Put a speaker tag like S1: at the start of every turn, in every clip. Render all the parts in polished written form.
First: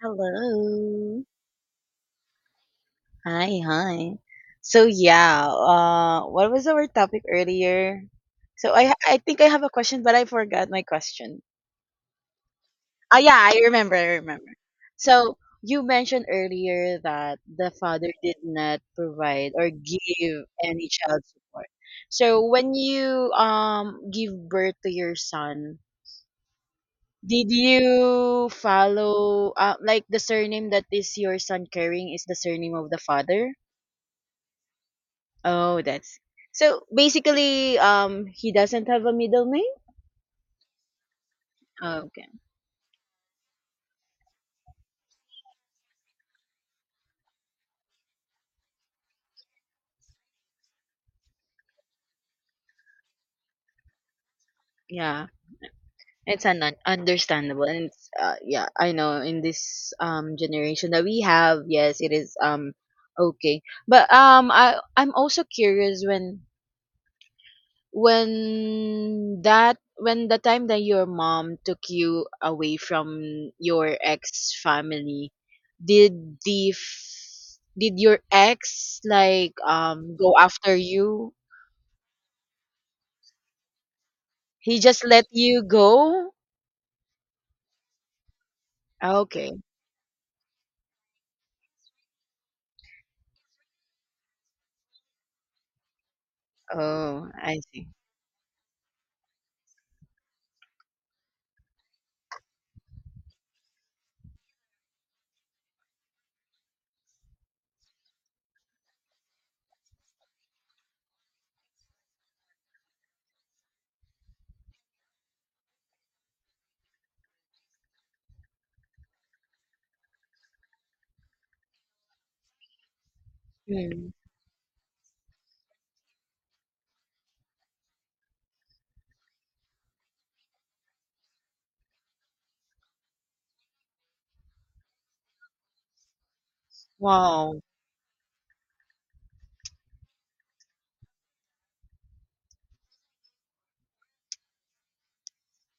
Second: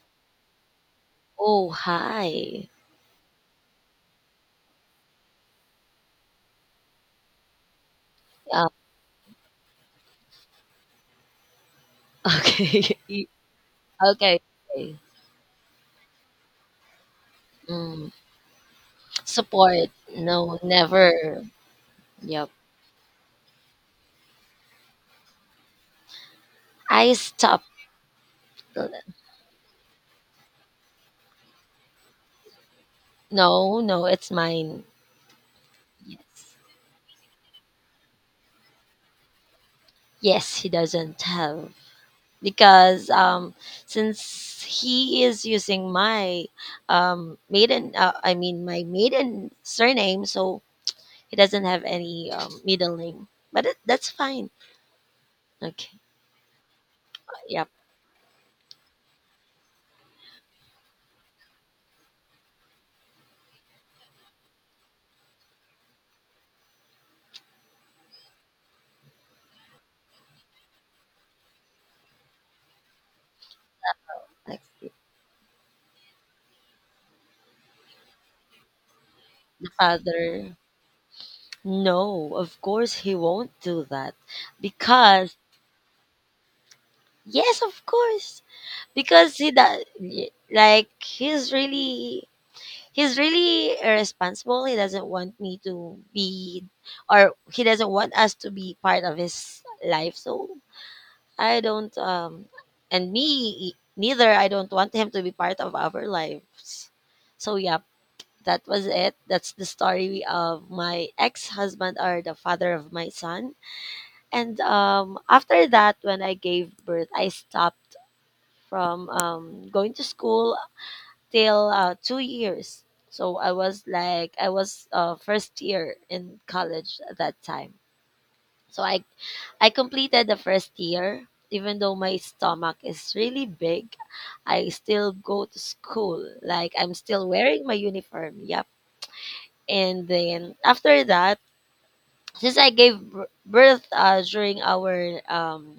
S1: Hello.
S2: Oh, hi.
S1: Hi, hi. So yeah, what was our topic earlier?
S2: Uh,
S1: So I think I have a question, but I forgot my question.
S2: okay.
S1: Oh yeah, I remember, I
S2: okay.
S1: remember.
S2: Okay.
S1: So you mentioned earlier that the
S2: Mm,
S1: father did not provide or
S2: support.
S1: give
S2: No,
S1: any child
S2: never.
S1: support. So
S2: Yep.
S1: when you give birth to your son,
S2: I
S1: did
S2: stopped.
S1: you follow like, the surname that is your son carrying is the surname of the father?
S2: No, no, it's mine.
S1: Oh, that's
S2: Yes.
S1: so basically, he doesn't have a middle name.
S2: Yes, he doesn't have.
S1: Oh, okay.
S2: Because since he is using my maiden I mean my maiden surname, so he doesn't have any middle name. But that's fine.
S1: Yeah.
S2: Okay.
S1: It's understandable.
S2: Yep.
S1: And it's, yeah, I know in this generation that we have, yes, it is okay. But um, I'm also curious when that when the time that your mom took you away from your ex
S2: Like.
S1: family, did did your ex like
S2: The
S1: go
S2: father.
S1: after you?
S2: No, of course he won't do that,
S1: He just let
S2: because
S1: you go?
S2: yes, of course, because he
S1: Okay.
S2: does, like he's really irresponsible. He doesn't want me to be,
S1: Oh,
S2: or
S1: I
S2: he
S1: see.
S2: doesn't want us to be part of his life. So I don't, and me, neither. I don't want him to be part of our lives. So yeah, that was it. That's the story of my ex-husband, or the father of my son. And after that, when I gave birth, I stopped from going to school till 2 years. So I was
S1: Mm.
S2: first year in college at that time. So I completed the first year. Even though my stomach is really big, I still go to school. Like I'm still
S1: Wow.
S2: wearing my uniform. Yep. And then after that, since I gave birth during our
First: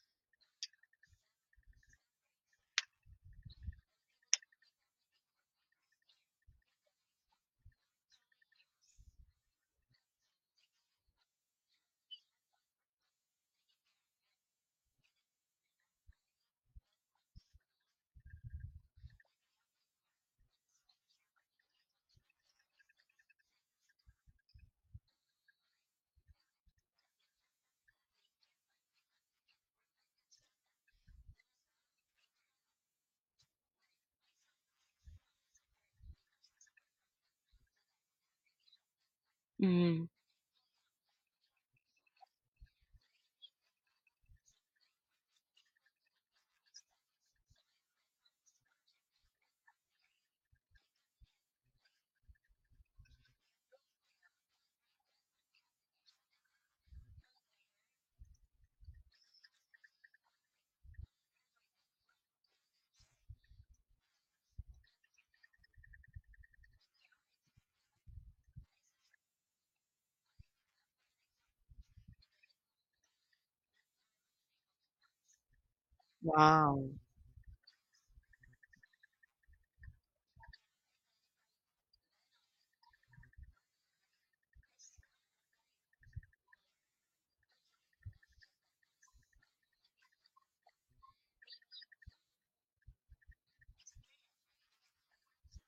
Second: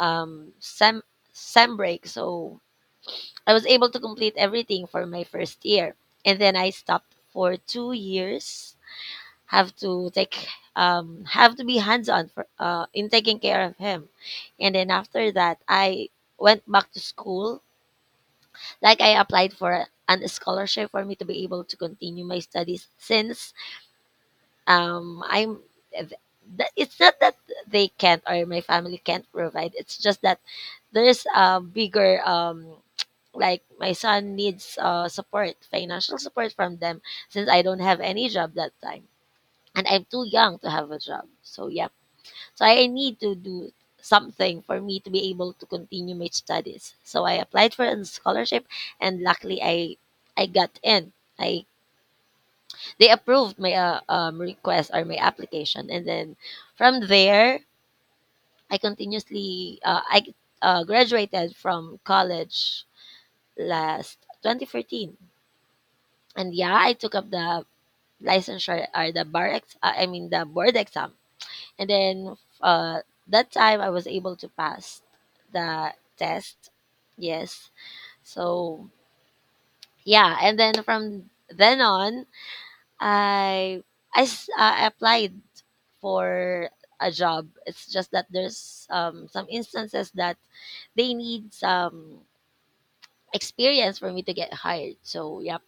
S2: um, sem sem break. So I was able to complete everything for my first year, and then I stopped for 2 years. Have to take have to be hands on for in taking care of him, and then after that I went back to school. Like I applied for an scholarship for me to be able to continue my studies, since um i'm th- it's not that they can't, or my family can't provide. It's just that there's a bigger like my son needs support financial support from them, since I don't have any job that time, and I'm
S1: Mm.
S2: too young to have a job. So yeah, so I need to do something for me to be able to continue my studies, so I applied for a scholarship, and luckily I got in, I they approved my request or my application, and then from there, I continuously I graduated from college last 2014, and yeah, I took up the licensure, or the bar I mean the board exam, and then that time I was able to pass the test.
S1: Wow.
S2: Yes, so yeah, and then from then on, I I applied for a job. It's just that there's some instances that they need some experience for me to get hired. So yeah,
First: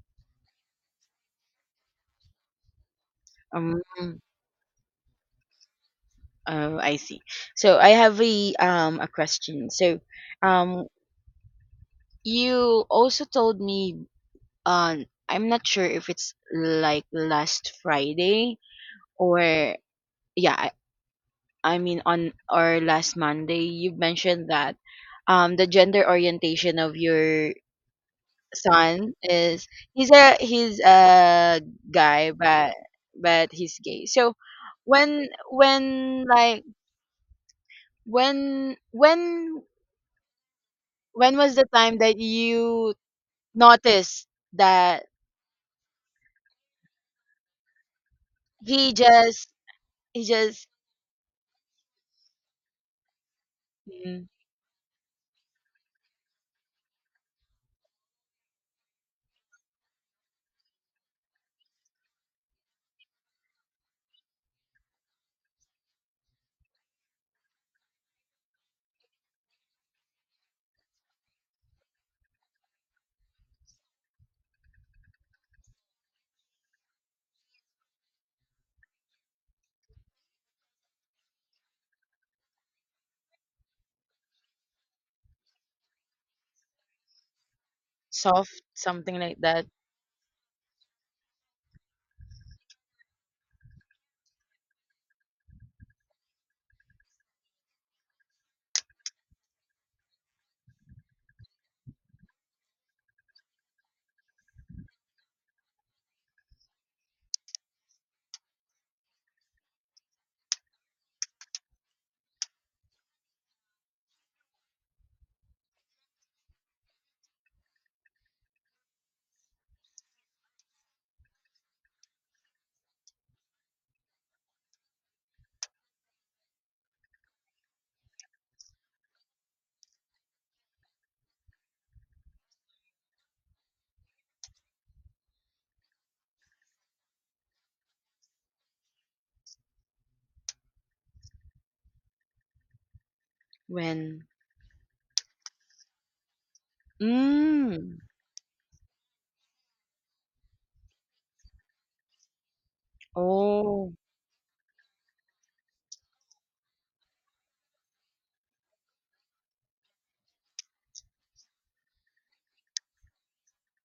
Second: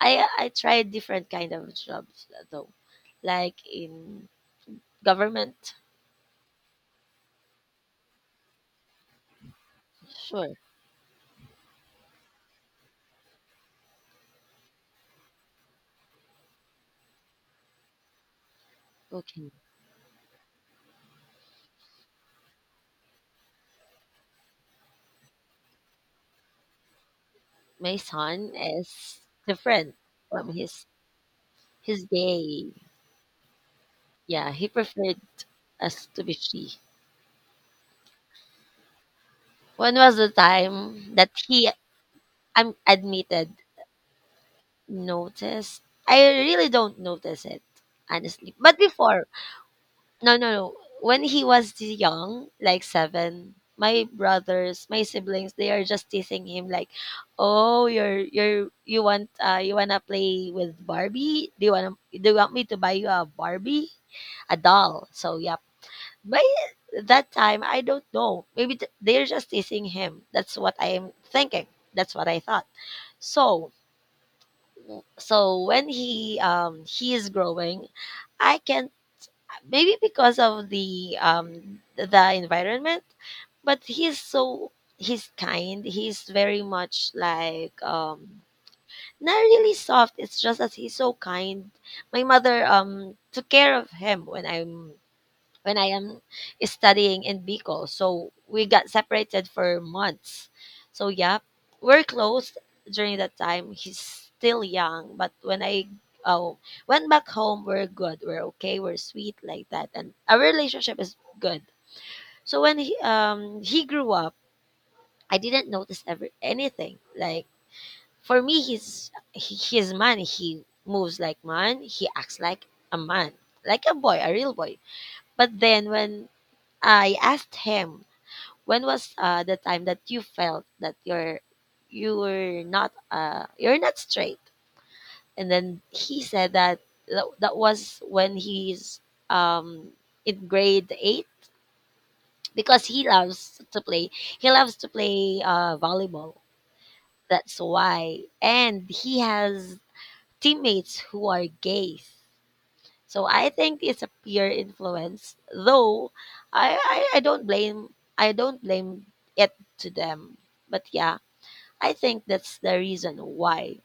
S2: I tried different kind of jobs though, like
S1: Um,
S2: in government.
S1: oh, I see. So I have a question. So,
S2: Sure,
S1: um, you also told me on, I'm not sure if it's like last Friday or
S2: okay.
S1: yeah, I mean on or last Monday, you mentioned that the gender orientation of your
S2: My son
S1: son
S2: is
S1: is,
S2: different
S1: he's a
S2: from his his
S1: guy
S2: day.
S1: but he's gay. So
S2: Yeah, he preferred
S1: when
S2: us to be free.
S1: when when
S2: When was the time that
S1: when was the
S2: he.
S1: time that
S2: I
S1: you
S2: admitted.
S1: noticed that?
S2: Notice? I really don't notice it, honestly. But
S1: He
S2: before,
S1: just, he
S2: no, no,
S1: just
S2: no. When he was young, like seven, my
S1: mm,
S2: brothers, my siblings, they are just teasing him like, "Oh, you're you want you wanna play with Barbie? Do you want me to buy you a Barbie, a doll?" So yep. But that time, I don't know. Maybe they're just teasing him. That's what I am thinking. That's what I thought. So when he is growing, I can, maybe because of the environment, but he's kind, he's very much like,
S1: soft, something like
S2: not
S1: that.
S2: really soft, it's just that he's so kind. My mother took care of him when I am studying in Bicol. So we got separated for months. So yeah, we're close during that time. He's still young, but when I uh, went back home, we're good. We're okay. We're sweet like that, and our relationship is good. So when he grew up, I didn't notice ever anything. Like for me, he's man. He moves like man. He acts like a man, like a boy, a real boy. But then when I asked him, when was the time that you felt that you were not, you're not straight? And then he said that that was when he's um, in grade eight, because he loves to play.
S1: When
S2: He loves to play volleyball. That's
S1: mm,
S2: why, and he has teammates who are gays. So I think
S1: oh,
S2: it's a peer influence, though I don't blame it to them. But yeah, I think that's the reason why.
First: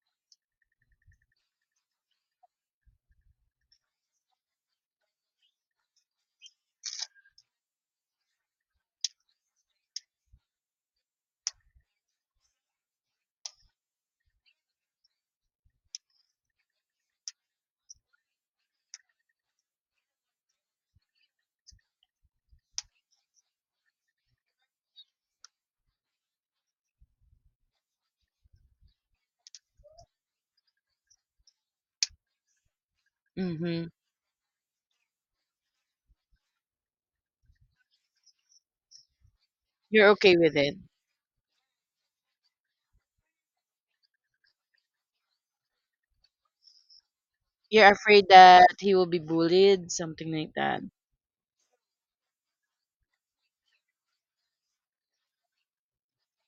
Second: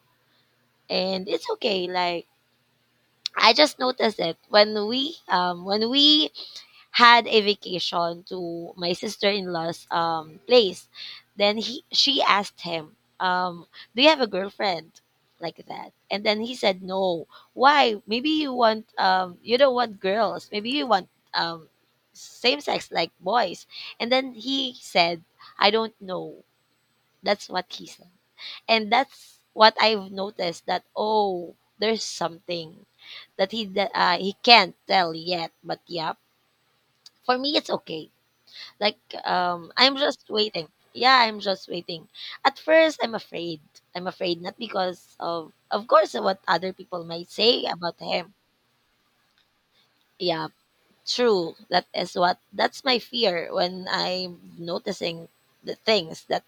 S2: And it's okay, like I just noticed it when we had a vacation to my sister-in-law's place. Then she asked him, "Do you have a girlfriend?" Like that, and then he said, "No. Why? Maybe you want, you don't want girls. Maybe you want, same sex, like boys." And then he said, "I don't know." That's what he said, and that's what I've noticed. That oh, there's something that he
S1: mm-hmm.
S2: that uh, he can't tell yet. But yeah, for me it's okay, like I'm
S1: You're
S2: just
S1: okay with
S2: waiting.
S1: it?
S2: Yeah, I'm just waiting. At first I'm afraid. I'm afraid, not because of course what other people might say
S1: You're
S2: about
S1: afraid
S2: him.
S1: that he will be bullied, something
S2: Yeah,
S1: like that?
S2: true. That is what, that's my fear when I'm noticing the things that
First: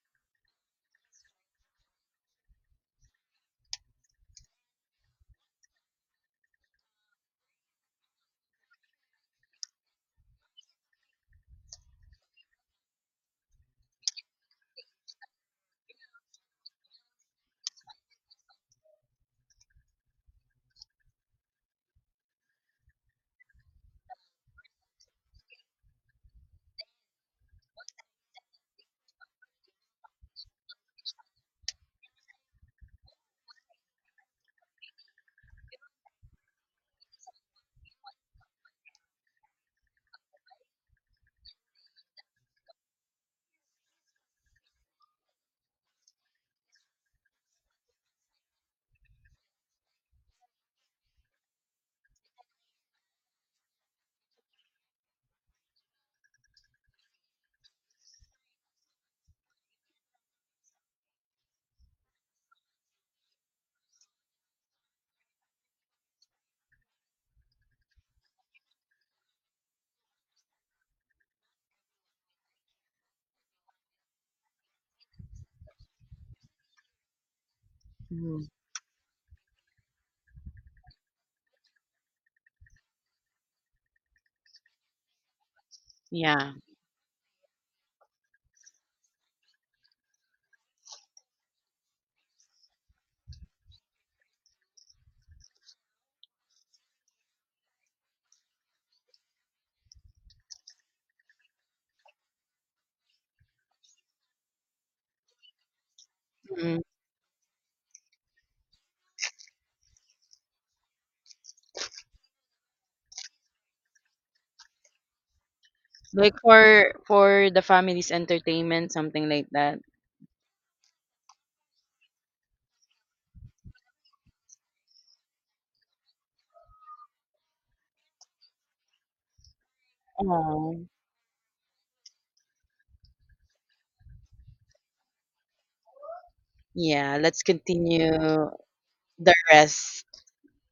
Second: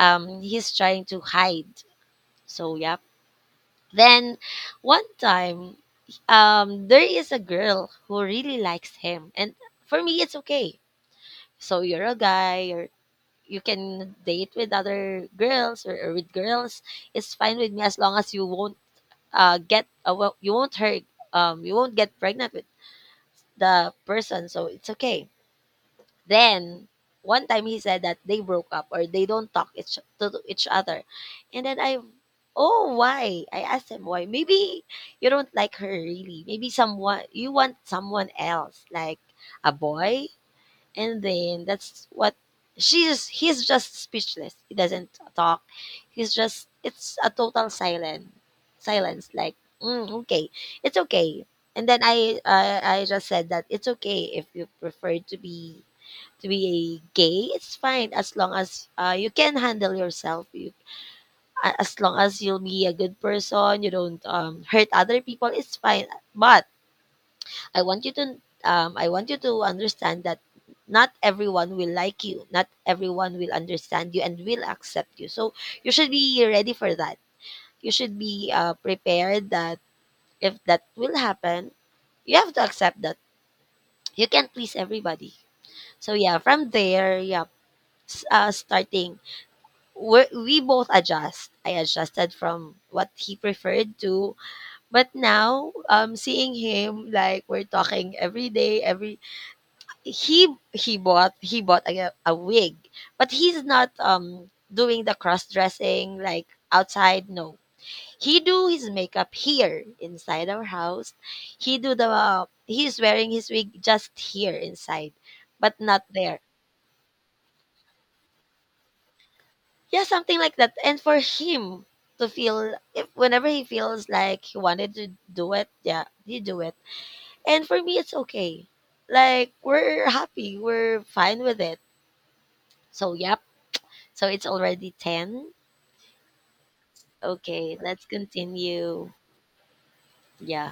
S2: he's trying to hide. So yeah. Then one time there is a girl who really likes him, and for me it's okay. So you're a guy, you can date with other girls, or with girls. It's fine with me, as long as you won't get well, you won't hurt, you won't get pregnant with the person, so it's okay. Then one time he said that they broke up, or they don't talk each, to each other. And then I oh, why, I asked him why, maybe you don't like her really, maybe someone you want someone else, like a boy. And then that's what, she's he's just speechless. He doesn't talk. He's just, it's a total silent silence. Like okay, it's okay. And then I just said that it's okay, if you prefer to be, a gay. It's fine, as long as you can handle yourself. You, as long as you'll be a good person, you don't hurt other people. It's fine. But I want you to, understand that not everyone will like you, not everyone will understand you and will accept you. So you should be ready for that. You should
S1: Mhm.
S2: be prepared that if that will happen, you have to accept that you can't please everybody. So yeah,
S1: Yeah.
S2: from there, yeah, starting we both adjust. I adjusted from what he preferred to, but now seeing him like we're talking every day, every, he he bought a wig, but he's not doing the cross dressing like
S1: Mm-hmm.
S2: outside, no. He do his makeup here inside our house. He do the, he's wearing his wig just here inside, but not
S1: Like,
S2: there.
S1: for the family's entertainment, something like that.
S2: Yeah, something like that, and for him to feel, if whenever he feels like he wanted to do it, yeah he do it. And for me it's okay, like we're happy,
S1: Oh.
S2: we're fine with it. So yep. So it's already 10?
S1: Yeah, let's
S2: Okay, let's
S1: continue
S2: continue.
S1: the rest.
S2: Yeah.